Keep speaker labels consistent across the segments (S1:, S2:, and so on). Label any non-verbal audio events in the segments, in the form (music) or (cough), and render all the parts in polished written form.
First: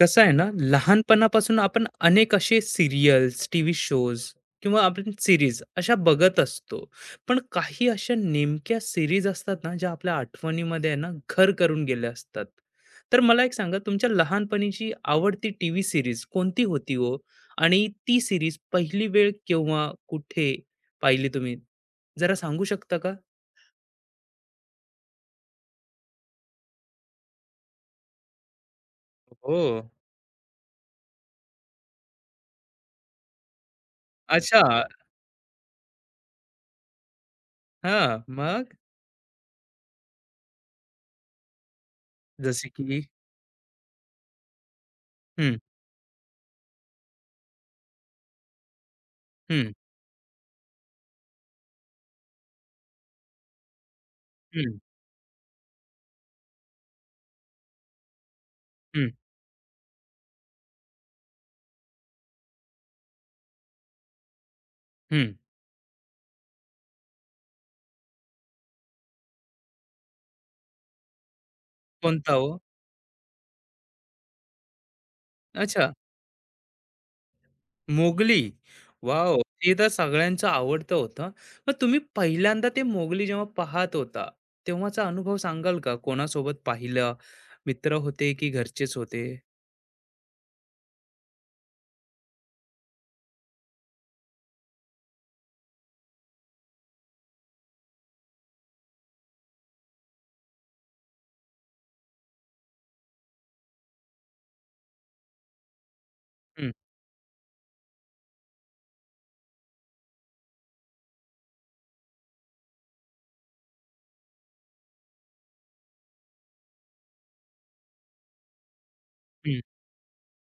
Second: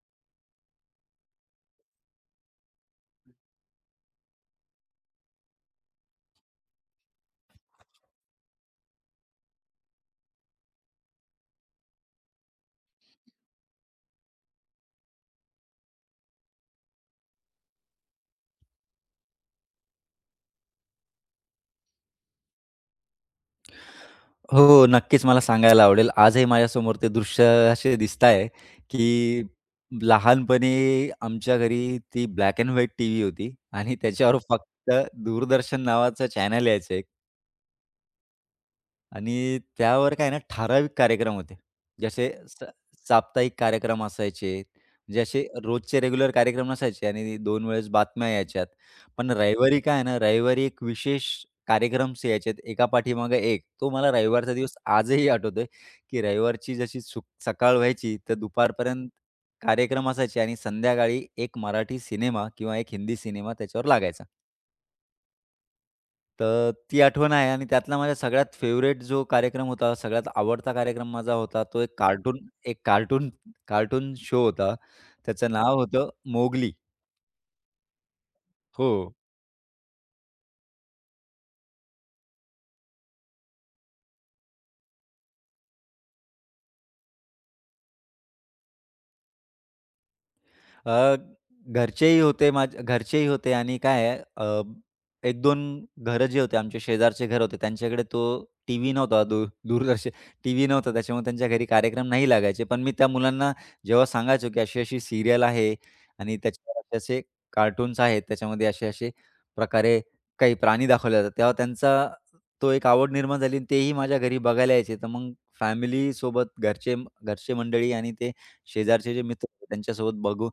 S1: कसं आहे ना, लहानपणापासून आपण अनेक असे सीरियल्स, टीव्ही शोज किंवा आपण सीरीज अशा बघत असतो. पण काही अशा नेमक्या सीरीज असतात ना, ज्या आपल्या आठवणीमध्ये आहे ना, घर करून गेल्या असतात. तर मला एक सांगा, तुमच्या लहानपणीची आवडती टीव्ही सीरीज कोणती होती हो? आणि ती सीरीज पहिली वेळ केव्हा, कुठे पाहिली तुम्ही? जरा सांगू शकता का?
S2: हो, नक्कीच मला सांगायला आवडेल. आजही माझ्यासमोर ते दृश्य असे दिसताय, की
S1: हो.
S2: लहानपणी आमच्या घरी ती ब्लॅक एंड व्हाईट टीव्ही होती आणि त्याच्यावर
S1: अच्छा.
S2: फक्त दूरदर्शन नावाचं चॅनल यायचं
S1: हां, मग
S2: आणि त्यावर काय ना ठराविक कार्यक्रम होते. जसे
S1: जसे की?
S2: साप्ताहिक कार्यक्रम असायचे, म्हणजे असे
S1: हं,
S2: रोजचे रेग्युलर कार्यक्रम नसायचे आणि 2 वेळेस बातम्या यायच्यात. पण
S1: हं,
S2: रविवारी काय आहे ना, रविवारी एक विशेष कार्यक्रम्स यायचे एका पाठीमागे एक. तो मला रविवारचा दिवस
S1: हं,
S2: आजही आठवतोय, की रविवारची जशी सुक सकाळ व्हायची तर दुपारपर्यंत
S1: हं,
S2: कार्यक्रम असायचे आणि संध्याकाळी एक मराठी सिनेमा किंवा एक हिंदी सिनेमा त्याच्यावर लागायचा.
S1: हं.
S2: तर ती आठवण आहे आणि त्यातला माझा सगळ्यात फेव्हरेट जो कार्यक्रम होता, सगळ्यात आवडता कार्यक्रम माझा होता, तो एक
S1: कोणता
S2: कार्टून
S1: हो?
S2: एक कार्टून कार्टून शो होता. त्याचं नाव
S1: अच्छा,
S2: होतं मोगली.
S1: मोगली.
S2: हो.
S1: वॉव! ते तर सगळ्यांचं आवडतं होतं. मग तुम्ही पहिल्यांदा ते मोगली जेव्हा पाहत होता, तेव्हाचा अनुभव सांगाल का? कोणासोबत पाहिलं? मित्र होते की घरचेच होते?
S2: अ, घरचेही होते, आणि काय आहे 1-2 घरं जे होते, आमचे शेजारचे घर होते, त्यांच्याकडे तो टीव्ही नव्हता, दूरदर्शन टीव्ही नव्हता, त्याच्यामुळे त्यांच्या घरी कार्यक्रम नाही लागायचे. पण मी त्या मुलांना जेव्हा सांगायचो, की अशी-अशी सीरियल आहे आणि
S1: हं,
S2: त्याच्यावर असे-असे कार्टून्स आहेत, त्याच्यामध्ये असे-असे प्रकारे काही प्राणी दाखवले जातात, तेव्हा त्यांचा तो एक आवड निर्माण झाली आणि तेही माझ्या घरी बघायला यायचे. तर मग फॅमिलीसोबत घरचे घरचे मंडळी आणि ते शेजारचे जे मित्र
S1: हं.
S2: होते,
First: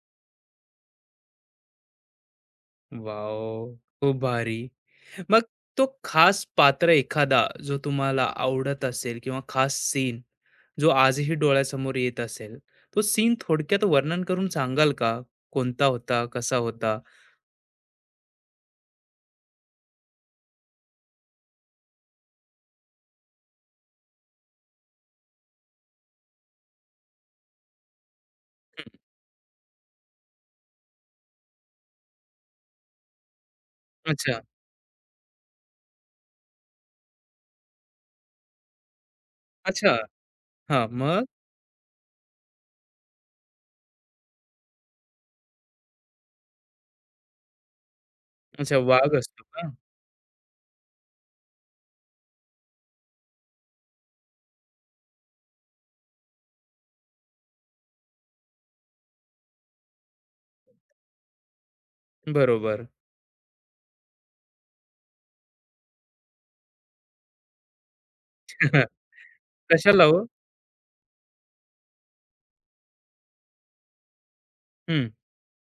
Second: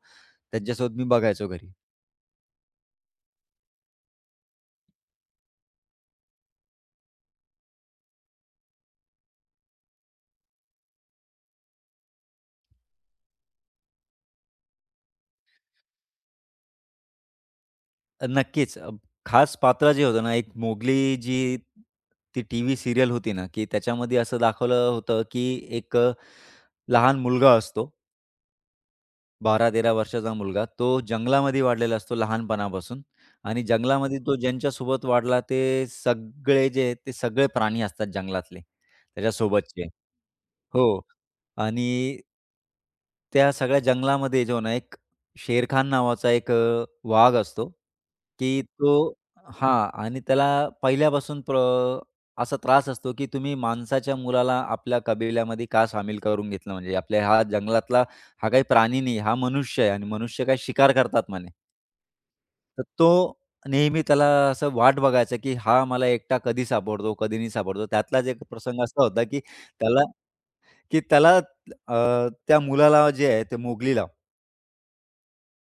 S2: त्यांच्यासोबत मी बघायचो घरी.
S1: वॉव! खूप भारी. मग तो खास पात्र एखादा जो तुम्हाला आवडत असेल किंवा खास सीन जो आजही डोळ्यासमोर येत असेल, तो सीन थोडक्यात वर्णन करून सांगाल का? कोणता होता? कसा होता?
S2: नक्कीच. खास पात्र जे होतं ना, एक मोगली जी ती टीव्ही सीरियल होती ना, की त्याच्यामध्ये असं दाखवलं होतं, की एक लहान मुलगा असतो,
S1: हं,
S2: 12-13 वर्षाचा मुलगा, तो जंगलामध्ये वाढलेला असतो लहानपणापासून आणि जंगलामध्ये तो
S1: अच्छा,
S2: ज्यांच्यासोबत वाढला ते सगळे जे आहेत, ते सगळे प्राणी असतात जंगलातले त्याच्यासोबतचे.
S1: अच्छा. हां,
S2: हो
S1: मग?
S2: आणि त्या सगळ्या जंगलामध्ये जो ना एक शेरखान नावाचा एक वाघ असतो, की
S1: अच्छा,
S2: तो
S1: वाघ असतो का?
S2: हां. आणि त्याला पहिल्यापासून असा त्रास असतो, की तुम्ही माणसाच्या मुलाला आपल्या कबिल्यामध्ये का सामील करून घेतलं, म्हणजे आपल्या हा जंगलातला हा काही प्राणी नाही, हा मनुष्य आहे आणि मनुष्य काय शिकार करतात म्हणे. तर
S1: बरोबर.
S2: तो नेहमी त्याला असं वाट बघायचा, की हा मला एकटा कधी सापडतो, कधी नाही सापडतो. त्यातलाच एक प्रसंग
S1: (laughs)
S2: असा होता, की त्याला
S1: कशाला हो?
S2: की त्याला त्या मुलाला जे आहे, ते मोगलीला,
S1: हं,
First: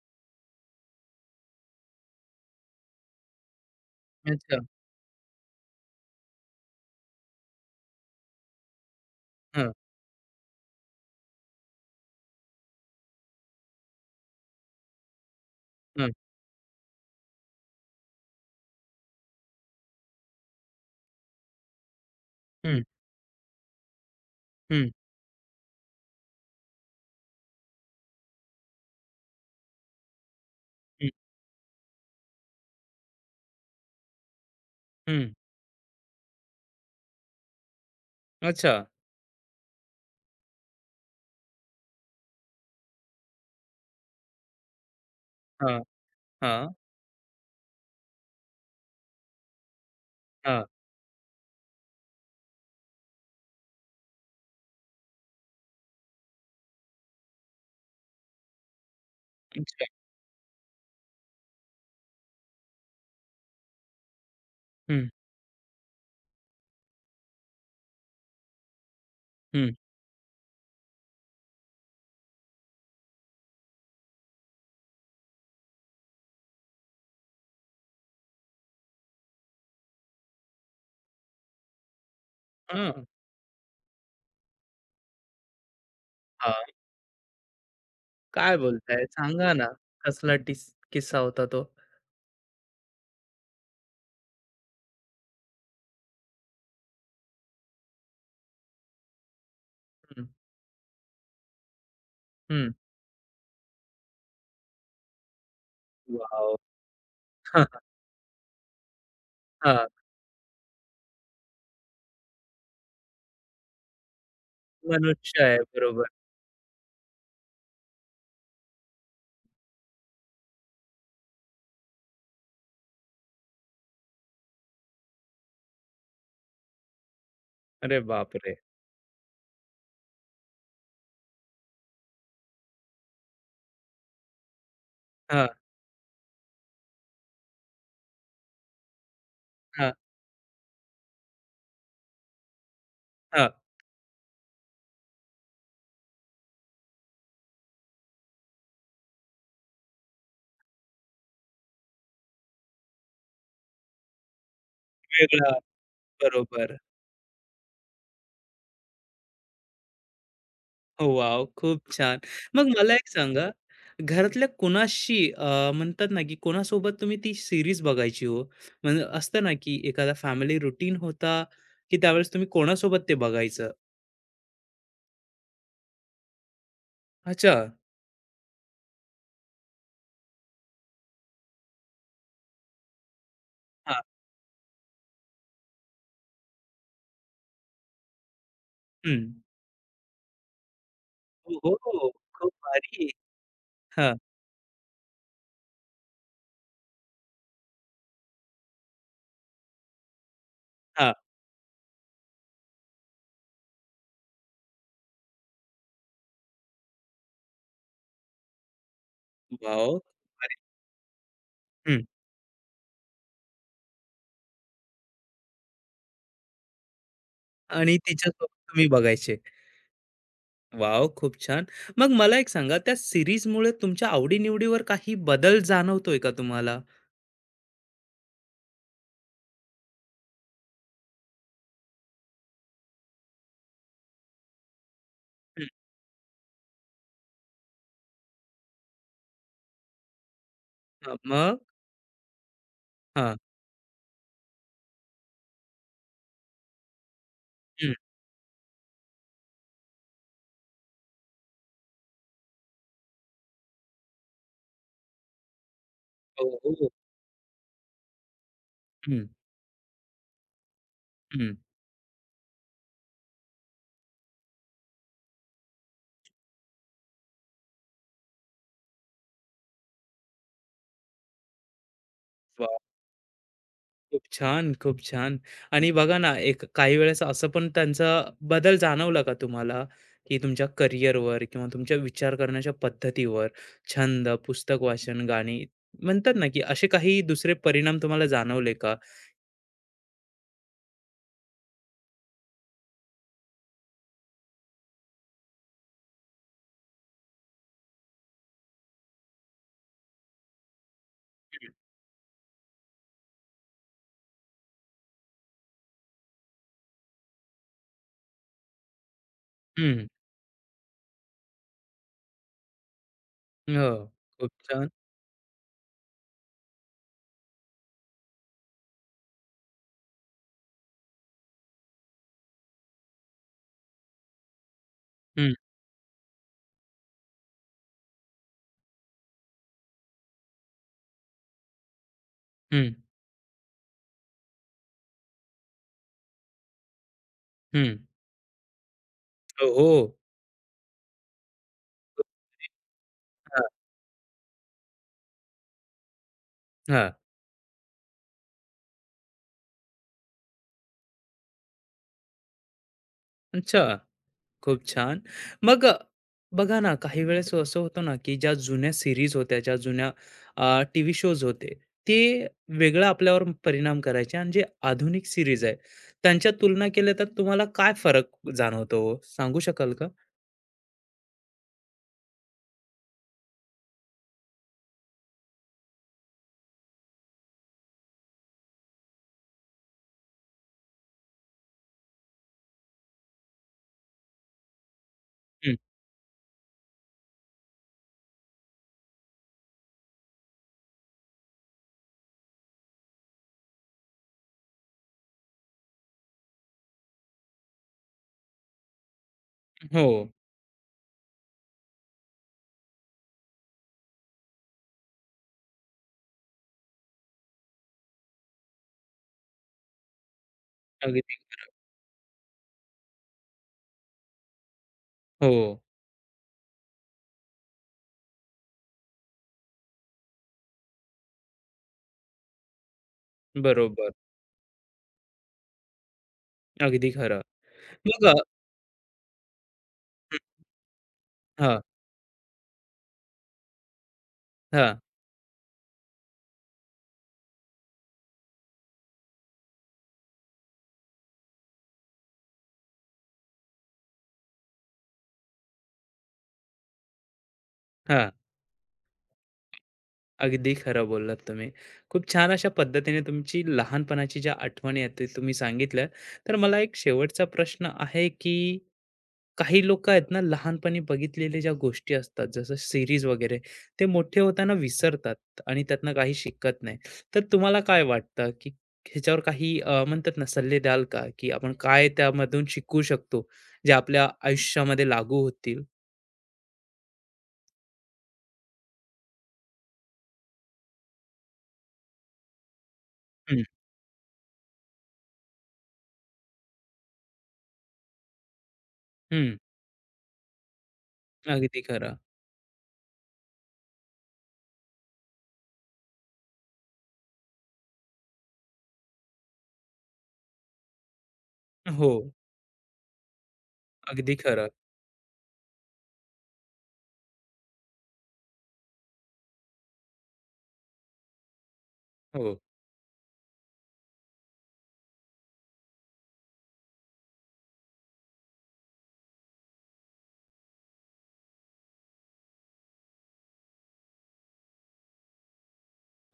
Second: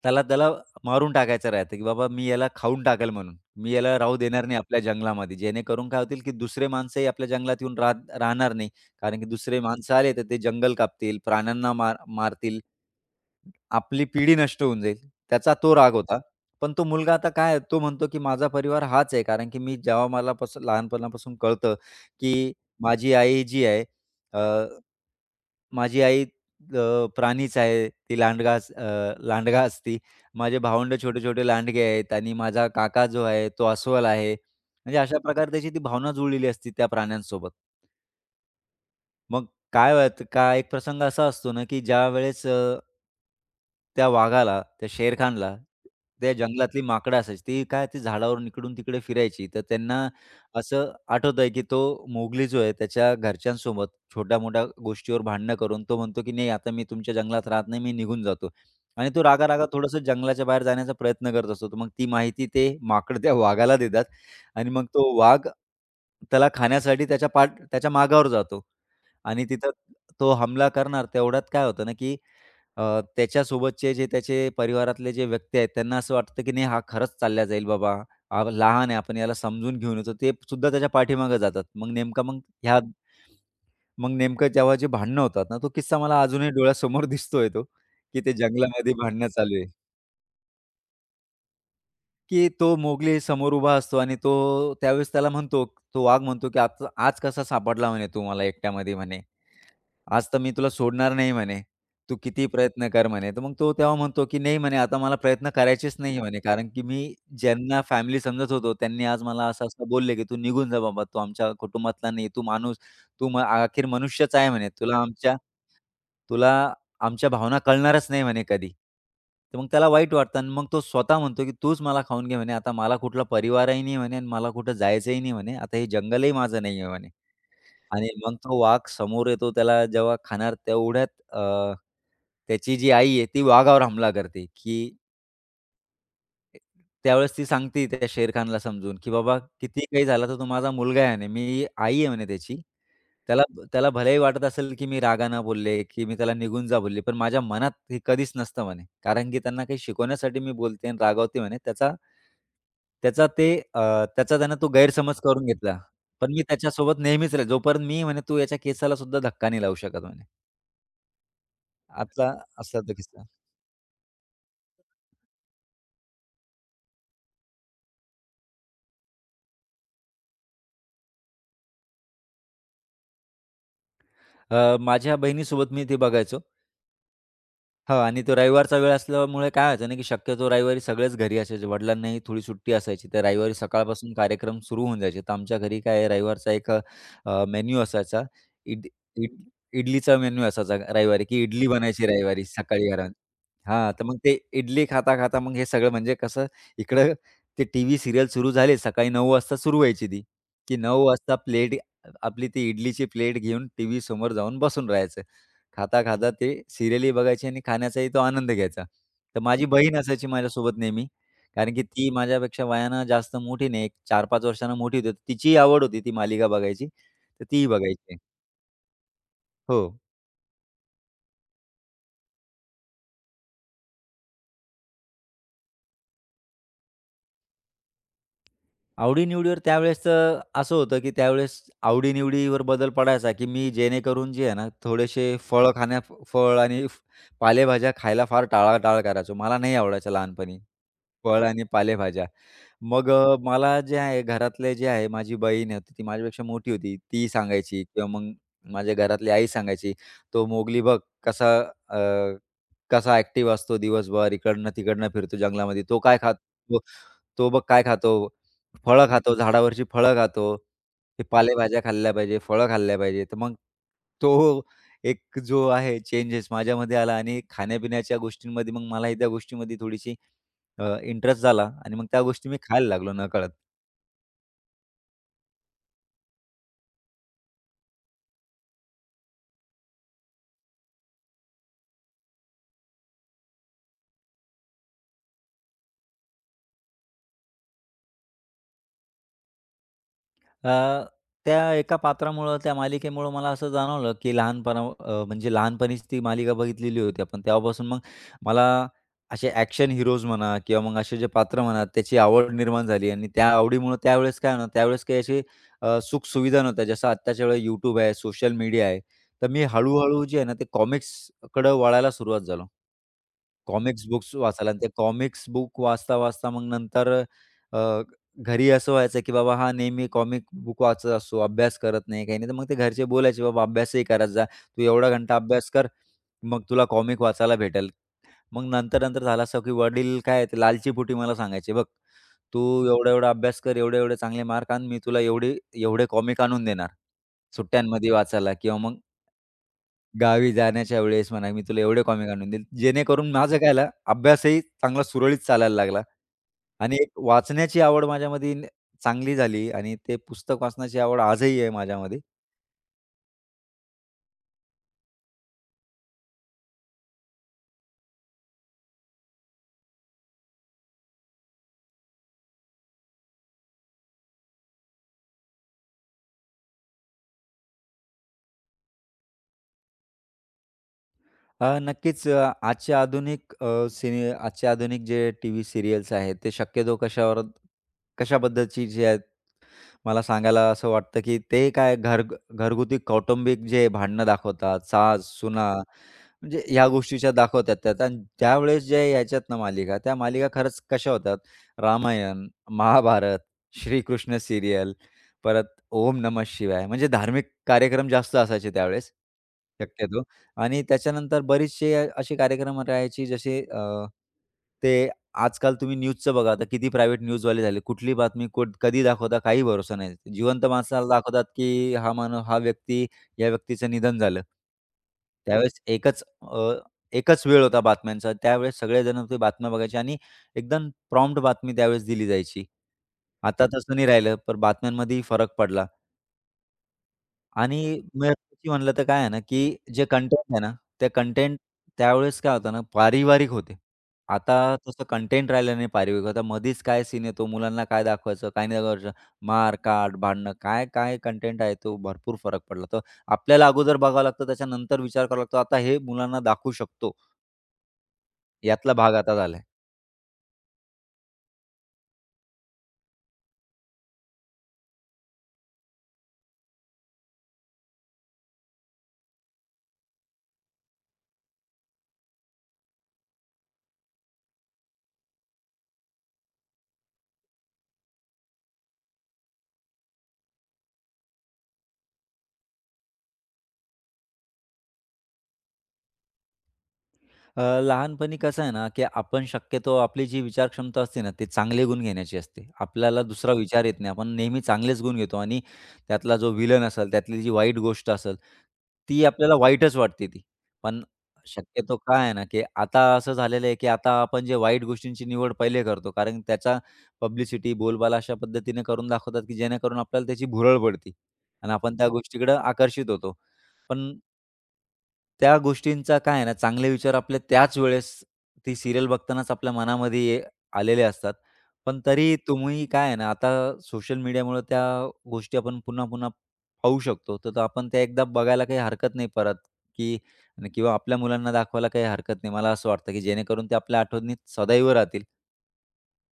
S2: त्याला त्याला मारून टाकायचं राहतं, की बाबा मी याला खाऊन टाकेल म्हणून. मी याला राहू देणार
S1: अच्छा.
S2: नाही आपल्या जंगलामध्ये. जेणेकरून काय होतील, की दुसरे माणसंही आपल्या जंगलात येऊन राहणार नाही. कारण की दुसरे
S1: हं,
S2: माणसं आले, तर ते जंगल कापतील, प्राण्यांना मार मारतील. आपली पिढी नष्ट होऊन जाईल, त्याचा तो राग
S1: हं,
S2: होता. पण तो मुलगा आता काय आहे, तो म्हणतो की माझा परिवार हाच आहे. कारण की मी जेव्हा मला पासून लहानपणापासून कळतं, की
S1: हं,
S2: माझी आई जी आहे अ,
S1: हं,
S2: प्राणीच आहे. ती लांडगा असती. माझे भावंड
S1: हं,
S2: छोटे-छोटे लांडगे आहेत आणि माझा काका जो आहे तो अस्वल आहे. म्हणजे अशा
S1: हं.
S2: प्रकारे त्याची ती भावना जुळलेली असती त्या प्राण्यांसोबत.
S1: अच्छा.
S2: मग काय व्हायचं का, एक प्रसंग असा असतो ना, की ज्यावेळेस त्या वाघाला, त्या शेरखानला,
S1: हां,
S2: त्या
S1: हां,
S2: जंगलातली माकडं असायची. ती काय ती झाडावरून इकडून तिकडे फिरायची. तर त्यांना
S1: हां.
S2: असं आठवतंय, की तो मोगली जो आहे त्याच्या घरच्यांसोबत छोट्या-मोठ्या गोष्टीवर भांडणं करून तो म्हणतो, की "नाही आता मी तुमच्या जंगलात राहत नाही, मी निघून जातो." आणि तो रागा-रागा
S1: अच्छा.
S2: थोडंसं जंगलाच्या बाहेर जाण्याचा प्रयत्न करत असतो. तर मग ती माहिती ते माकड त्या वाघाला देतात आणि मग
S1: हं,
S2: तो वाघ त्याला खाण्यासाठी त्याच्या मागावर जातो आणि तिथं
S1: हं.
S2: तो हमला करणार. तेवढ्यात काय होतं ना, की त्याच्यासोबतचे जे त्याचे परिवारातले जे व्यक्ती आहेत, त्यांना असं वाटतं की नाही हा खरंच चालला जाईल बाबा. हा लहान आहे, आपण याला समजून घेऊन येतो. ते सुद्धा त्याच्या पाठीमागे जातात. मग नेमका मग ह्या
S1: हां,
S2: मग नेमकं जेव्हा जे भांडणं होतात ना, तो किस्सा मला अजूनही
S1: हां.
S2: डोळ्यासमोर दिसतोय तो, की ते
S1: काय
S2: जंगलामध्ये
S1: बोलताय?
S2: भांडणं
S1: सांगा
S2: चालू
S1: ना,
S2: आहे,
S1: कसला टिस किस्सा होता तो?
S2: की तो मोगली समोर उभा असतो आणि तो त्यावेळेस त्याला म्हणतो, तो वाघ म्हणतो की "आज आज कसा सापडला?" म्हणे, "तू मला एकट्यामध्ये?" म्हणे.
S1: हं,
S2: आज तर मी तुला सोडणार नाही म्हणे. तू कितीही
S1: हं.
S2: प्रयत्न कर म्हणे. तर मग तो तेव्हा म्हणतो, की नाही म्हणे आता मला प्रयत्न करायचेच नाही म्हणे.
S1: वॉव!
S2: कारण की मी
S1: हां,
S2: ज्यांना फॅमिली समजत होतो त्यांनी आज मला असं-असं
S1: (laughs)
S2: बोलले, की "तू निघून जा बाबा. तू आमच्या कुटुंबातला नाही. तू माणूस, तू अखेर मनुष्यच आहे म्हणे.
S1: मनुष्य आहे. बरोबर.
S2: तुला आमच्या भावना कळणारच नाही म्हणे कधी." तर मग त्याला वाईट वाटतं आणि मग तो स्वतः म्हणतो, की "तूच मला खाऊन घे म्हणे. आता मला कुठला परिवारही नाही म्हणे आणि मला कुठं जायचंही नाही म्हणे. आता हे जंगलही माझं नाही आहे म्हणे."
S1: अरे
S2: आणि मग
S1: बापरे!
S2: तो वाघ समोर येतो, त्याला जेव्हा खाणार तेवढ्यात त्याची जी आई आहे ती वाघावर हमला करते, की
S1: हां,
S2: त्यावेळेस ती सांगते त्या शेर खानला समजून, की "बाबा कितीही
S1: हां,
S2: काही झालं तर तो माझा मुलगा आहे म्हणे, मी आई आहे म्हणे त्याची. त्याला
S1: हां.
S2: त्याला भलेही वाटत असेल, की मी रागानं बोलले, की मी त्याला निघून जा बोलले, पण माझ्या मनात हे कधीच नसतं म्हणे. कारण की त्यांना काही शिकवण्यासाठी मी बोलते आणि रागावते म्हणे. त्याचा त्याचा ते अ, त्याचा त्यानं तो गैरसमज करून
S1: वेगळा.
S2: घेतला. पण मी
S1: बरोबर.
S2: त्याच्यासोबत नेहमीच राहील. जोपर्यंत मी म्हणे तू याच्या केसाला सुद्धा धक्का नाही लावू शकत म्हणे."
S1: हो, वॉव! खूप छान.
S2: आतला
S1: मग
S2: असला तो
S1: मला एक
S2: किस्सा.
S1: सांगा, घरातल्या कोणाशी म्हणतात ना, की कोणासोबत तुम्ही ती सीरीज बघायची हो? म्हणजे असतं ना, की एखादा फॅमिली रुटीन होता, की त्यावेळेस तुम्ही कोणासोबत ते बघायचं?
S2: माझ्या बहिणीसोबत मी ते बघायचो.
S1: अच्छा.
S2: हो आणि तो रविवारचा वेळ असल्यामुळे काय व्हायचं ना, की शक्यतो रविवारी सगळेच घरी असायचे. वडिलांनाही थोडी सुट्टी असायची. तर रविवारी
S1: हां.
S2: सकाळपासून कार्यक्रम सुरू होऊन जायचे. तर आमच्या घरी काय आहे रविवारचा एक मेन्यू असायचा. इड
S1: हं.
S2: इड इडलीचा मेन्यू असायचा रविवारी, की इडली
S1: हो,
S2: बनायची
S1: हो.
S2: रविवारी
S1: खूप
S2: सकाळी
S1: भारी.
S2: घरात. हां, तर
S1: हां,
S2: मग ते इडली खाता-खाता मग हे सगळं म्हणजे कसं इकडं ते टीव्ही सीरियल सुरू झाले, सकाळी 9:00 वाजता सुरू व्हायची ती, की 9:00
S1: हां.
S2: वाजता आपली ती इडलीची प्लेट घेऊन टीव्हीसमोर जाऊन बसून राहायचं. खाता-खाता ते सीरियलही बघायची आणि खाण्याचाही तो आनंद घ्यायचा. तर माझी
S1: वॉव!
S2: बहीण असायची
S1: भारी.
S2: माझ्यासोबत नेहमी. कारण की
S1: हं.
S2: ती माझ्यापेक्षा वयानं जास्त मोठी नाही, एक 4-5 वर्षांनं मोठी होती. तिचीही आवड होती ती मालिका बघायची, तर तीही
S1: आणि
S2: बघायची.
S1: तिच्यासोबत तुम्ही बघायचे.
S2: हो.
S1: वॉव! खूप छान. मग मला एक सांगा, त्या सीरीजमुळे तुमच्या आवडी-निवडीवर काही बदल जाणवतोय का तुम्हाला?
S2: आवडी-निवडीवर त्यावेळेसचं असं होतं, की त्यावेळेस आवडी बदल पडायचा, की मी जेणेकरून जे आहे ना, थोडेसे
S1: हं.
S2: फळं खाण्या फळ आणि फ- पालेभाज्या खायला फार टाळाटाळ करायचो. मला नाही आवडायचं लहानपणी
S1: हां,
S2: फळ
S1: मग?
S2: आणि पालेभाज्या. मग
S1: हां.
S2: अ, मला जे आहे घरातले जे आहे माझी बहीण होती, ती माझ्यापेक्षा मोठी होती. ती सांगायची
S1: हं.
S2: किंवा मग माझ्या घरातली आई सांगायची, "तो मोगली बघ कसा अ, कसा ॲक्टिव्ह असतो दिवसभर, इकडनं-तिकडनं फिरतो जंगलामध्ये. तो काय
S1: हो,
S2: खातो?
S1: हो.
S2: तो बघ काय खातो? फळं
S1: हं,
S2: खातो, झाडावरची फळं खातो. ते
S1: हं.
S2: पालेभाज्या खाल्ल्या पाहिजे, फळं खाल्ल्या पाहिजे." तर मग तो एक जो आहे चेंजेस माझ्यामध्ये आला आणि खाण्यापिण्याच्या गोष्टींमध्ये मग मलाही त्या गोष्टीमध्ये थोडीशी इंटरेस्ट झाला आणि मग त्या गोष्टी मी
S1: वाह!
S2: खायला लागलो नकळत.
S1: खूप छान, खूप छान. आणि बघा ना, एक काही वेळेस असं पण त्यांचा बदल जाणवला का तुम्हाला, की तुमच्या करिअरवर किंवा तुमच्या विचार करण्याच्या पद्धतीवर, छंद, पुस्तक वाचन, गाणी म्हणतात ना, की असे काही दुसरे परिणाम तुम्हाला जाणवले का?
S2: अ, त्या एका पात्रामुळं, त्या मालिकेमुळं मला असं जाणवलं, की म्हणजे लहानपणीच ती मालिका बघितलेली होती आपण. तेव्हापासून मग मला असे ॲक्शन हीरोज म्हणा किंवा मग असे जे पात्र म्हणा, त्याची आवड निर्माण झाली आणि त्या आवडीमुळं त्यावेळेस काय ना, त्यावेळेस काही अशी सुखसुविधा नव्हत्या. जसं आत्ताच्या वेळेला YouTube आहे, सोशल मीडिया आहे. तर मी
S1: हं, हं.
S2: हळू जे आहे ना, ते कॉमिक्सकडं वळायला सुरुवात झालो.
S1: हो,
S2: कॉमिक्स बुक्स
S1: खूप
S2: वाचायला आणि
S1: छान.
S2: ते कॉमिक्स बुक वाचता-वाचता मग नंतर अ, घरी असं व्हायचं, की बाबा हा नेहमी कॉमिक बुक वाचत असतो, अभ्यास करत नाही, काही नाही. तर मग ते घरचे बोलायचे, "बाबा अभ्यासही करत जा. तू एवढा घंटा
S1: हं,
S2: अभ्यास कर, मग तुला कॉमिक वाचायला भेटेल." मग नंतर-नंतर झालं असं, की वडील काय आहे, ते लालचीपोटी मला सांगायचे, "बघ, तू
S1: हं,
S2: एवढा-एवढा अभ्यास कर, एवढे-एवढे चांगले मार्क आण, मी तुला एवढे एवढे कॉमिक आणून देणार,
S1: हं.
S2: सुट्ट्यांमध्ये वाचायला किंवा मग
S1: हो, हो.
S2: गावी जाण्याच्या वेळेस म्हणा, मी तुला एवढे कॉमिक आणून देईल, जेणेकरून माझं काय
S1: हां,
S2: झालं, अभ्यासही चांगला सुरळीत चालायला लागला आणि
S1: हां.
S2: एक वाचण्याची आवड माझ्यामध्ये चांगली झाली आणि ते पुस्तक वाचण्याची आवड आजही आहे माझ्यामध्ये.
S1: अच्छा. खूप छान. मग अ, बघा ना, काही वेळेस असं होतं ना, की ज्या जुन्या सीरीज होत्या, ज्या जुन्या टीव्ही शोज होते, ते वेगळा आपल्यावर परिणाम करायचे आणि जे आधुनिक सीरीज आहे, त्यांच्या तुलना केल्या तर तुम्हाला काय फरक जाणवतो हो? सांगू शकाल का?
S2: नक्कीच. आजच्या आधुनिक जे टी व्ही सिरियल्स आहेत, ते शक्यतो कशाबद्दलची जी आहेत, मला सांगायला असं वाटतं, की ते काय घरगुती कौटुंबिक जे भांडणं दाखवतात, सास-सुना
S1: हं,
S2: म्हणजे ह्या गोष्टीच्या दाखवतात त्यात. आणि त्यावेळेस ज्या यायच्यात ना मालिका, त्या मालिका खरंच कशा होतात, रामायण, महाभारत, श्रीकृष्ण सीरियल, परत ओम नमः शिवाय, म्हणजे धार्मिक कार्यक्रम जास्त असायचे त्यावेळेस,
S1: हो.
S2: शक्यतो. आणि त्याच्यानंतर बरेचसे असे कार्यक्रम राहायचे जसे अ, ते आजकाल तुम्ही न्यूजचं बघा, आता किती प्रायव्हेट न्यूजवाले झाले. कुठली बातमी कुठ कधी दाखवता काही भरोसा नाही. जिवंत माणसाला
S1: अगदी.
S2: दाखवतात, की हा मानव हा व्यक्ती या व्यक्तीचं निधन झालं. त्यावेळेस
S1: हो.
S2: एकच अ, एकच वेळ होता बातम्यांचा. त्यावेळेस सगळेजण ते बातम्या बघायचे आणि एकदम प्रॉम्प्ट बातमी त्यावेळेस दिली जायची. आता तसं नाही
S1: बरोबर.
S2: राहिलं, पण बातम्यांमध्येही फरक पडला.
S1: अगदी खरं.
S2: आणि
S1: मग अ
S2: महत्त्वाची म्हणलं तर काय आहे ना, की जे कंटेंट आहे ना, ते कंटेंट
S1: हां,
S2: त्यावेळेस काय होतं ना, पारिवारिक होते. आता
S1: हां,
S2: तसं कंटेंट राहिलं नाही पारिवारिक. आता मधीच काय सीन येतो, मुलांना काय दाखवायचं, काय नाही दाखवायचं, मार-काट, भांडणं, काय-काय कंटेंट आहे, तो भरपूर फरक पडला. तर आपल्याला अगोदर बघावं लागतं, त्याच्यानंतर विचार करावा लागतो. आता हे मुलांना दाखवू शकतो,
S1: हां.
S2: यातला भाग आता झाला.
S1: अगदी खरं बोललात तुम्ही. खूप छान अशा पद्धतीने तुमची लहानपणाची ज्या आठवणी आहेत ते तुम्ही सांगितल्या. तर मला एक शेवटचा प्रश्न आहे, की काही लोकं आहेत ना लहानपणी बघितलेल्या ज्या गोष्टी असतात, जसं सीरीज वगैरे, ते मोठे होताना विसरतात आणि त्यातनं काही शिकत नाही. तर तुम्हाला काय वाटतं, की ह्याच्यावर काही म्हणतात ना सल्ले द्याल का, की आपण काय त्यामधून शिकू शकतो, जे आपल्या आयुष्यामध्ये लागू होतील?
S2: लहानपणी कसं आहे ना, की आपण शक्यतो आपली जी विचारक्षमता असते ना, ती चांगले गुण घेण्याची असते. आपल्याला दुसरा
S1: हं.
S2: विचार येत नाही. आपण नेहमी चांगलेच गुण घेतो आणि त्यातला जो व्हिलन असेल, त्यातली जी वाईट गोष्ट असेल, ती आपल्याला
S1: हं,
S2: वाईटच वाटते ती. पण
S1: अगदी
S2: शक्यतो
S1: खरं.
S2: काय आहे ना, की आता असं झालेलं आहे, की आता आपण जे वाईट गोष्टींची निवड पहिले करतो. कारण त्याचा पब्लिसिटी, बोलबाला अशा पद्धतीने करून दाखवतात, की जेणेकरून आपल्याला त्याची भुरळ पडते आणि आपण त्या
S1: हो,
S2: गोष्टीकडे आकर्षित होतो. पण
S1: अगदी खरं.
S2: त्या गोष्टींचा काय आहे ना, चांगले विचार आपले त्याच वेळेस ती सीरियल बघतानाच आपल्या मनामध्ये आलेले असतात. पण तरी
S1: हो.
S2: तुम्ही काय आहे ना, आता सोशल मीडियामुळे त्या गोष्टी आपण पुन्हा-पुन्हा पाहू शकतो. तर तो आपण त्या एकदा बघायला काही हरकत नाही परत, की आणि किंवा आपल्या मुलांना दाखवायला काही हरकत नाही. मला असं वाटतं, की जेणेकरून ते आपल्या आठवणीत सदैव राहतील.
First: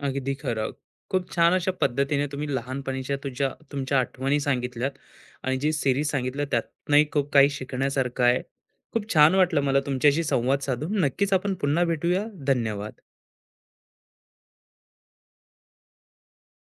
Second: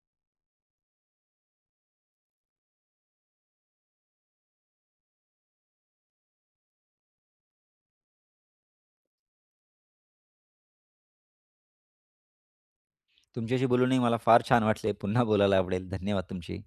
S1: अगदी खरं. खूप छान अशा पद्धतीने तुम्ही लहानपणीच्या तुमच्या आठवणी सांगितल्यात आणि जी सीरीज सांगितलं त्यातनंही खूप काही शिकण्यासारखं आहे. खूप छान वाटलं मला तुमच्याशी संवाद साधून. नक्कीच आपण पुन्हा भेटूया. धन्यवाद.
S2: तुमच्याशी बोलूनही मला फार छान वाटले. पुन्हा बोलायला आवडेल. धन्यवाद तुमचे.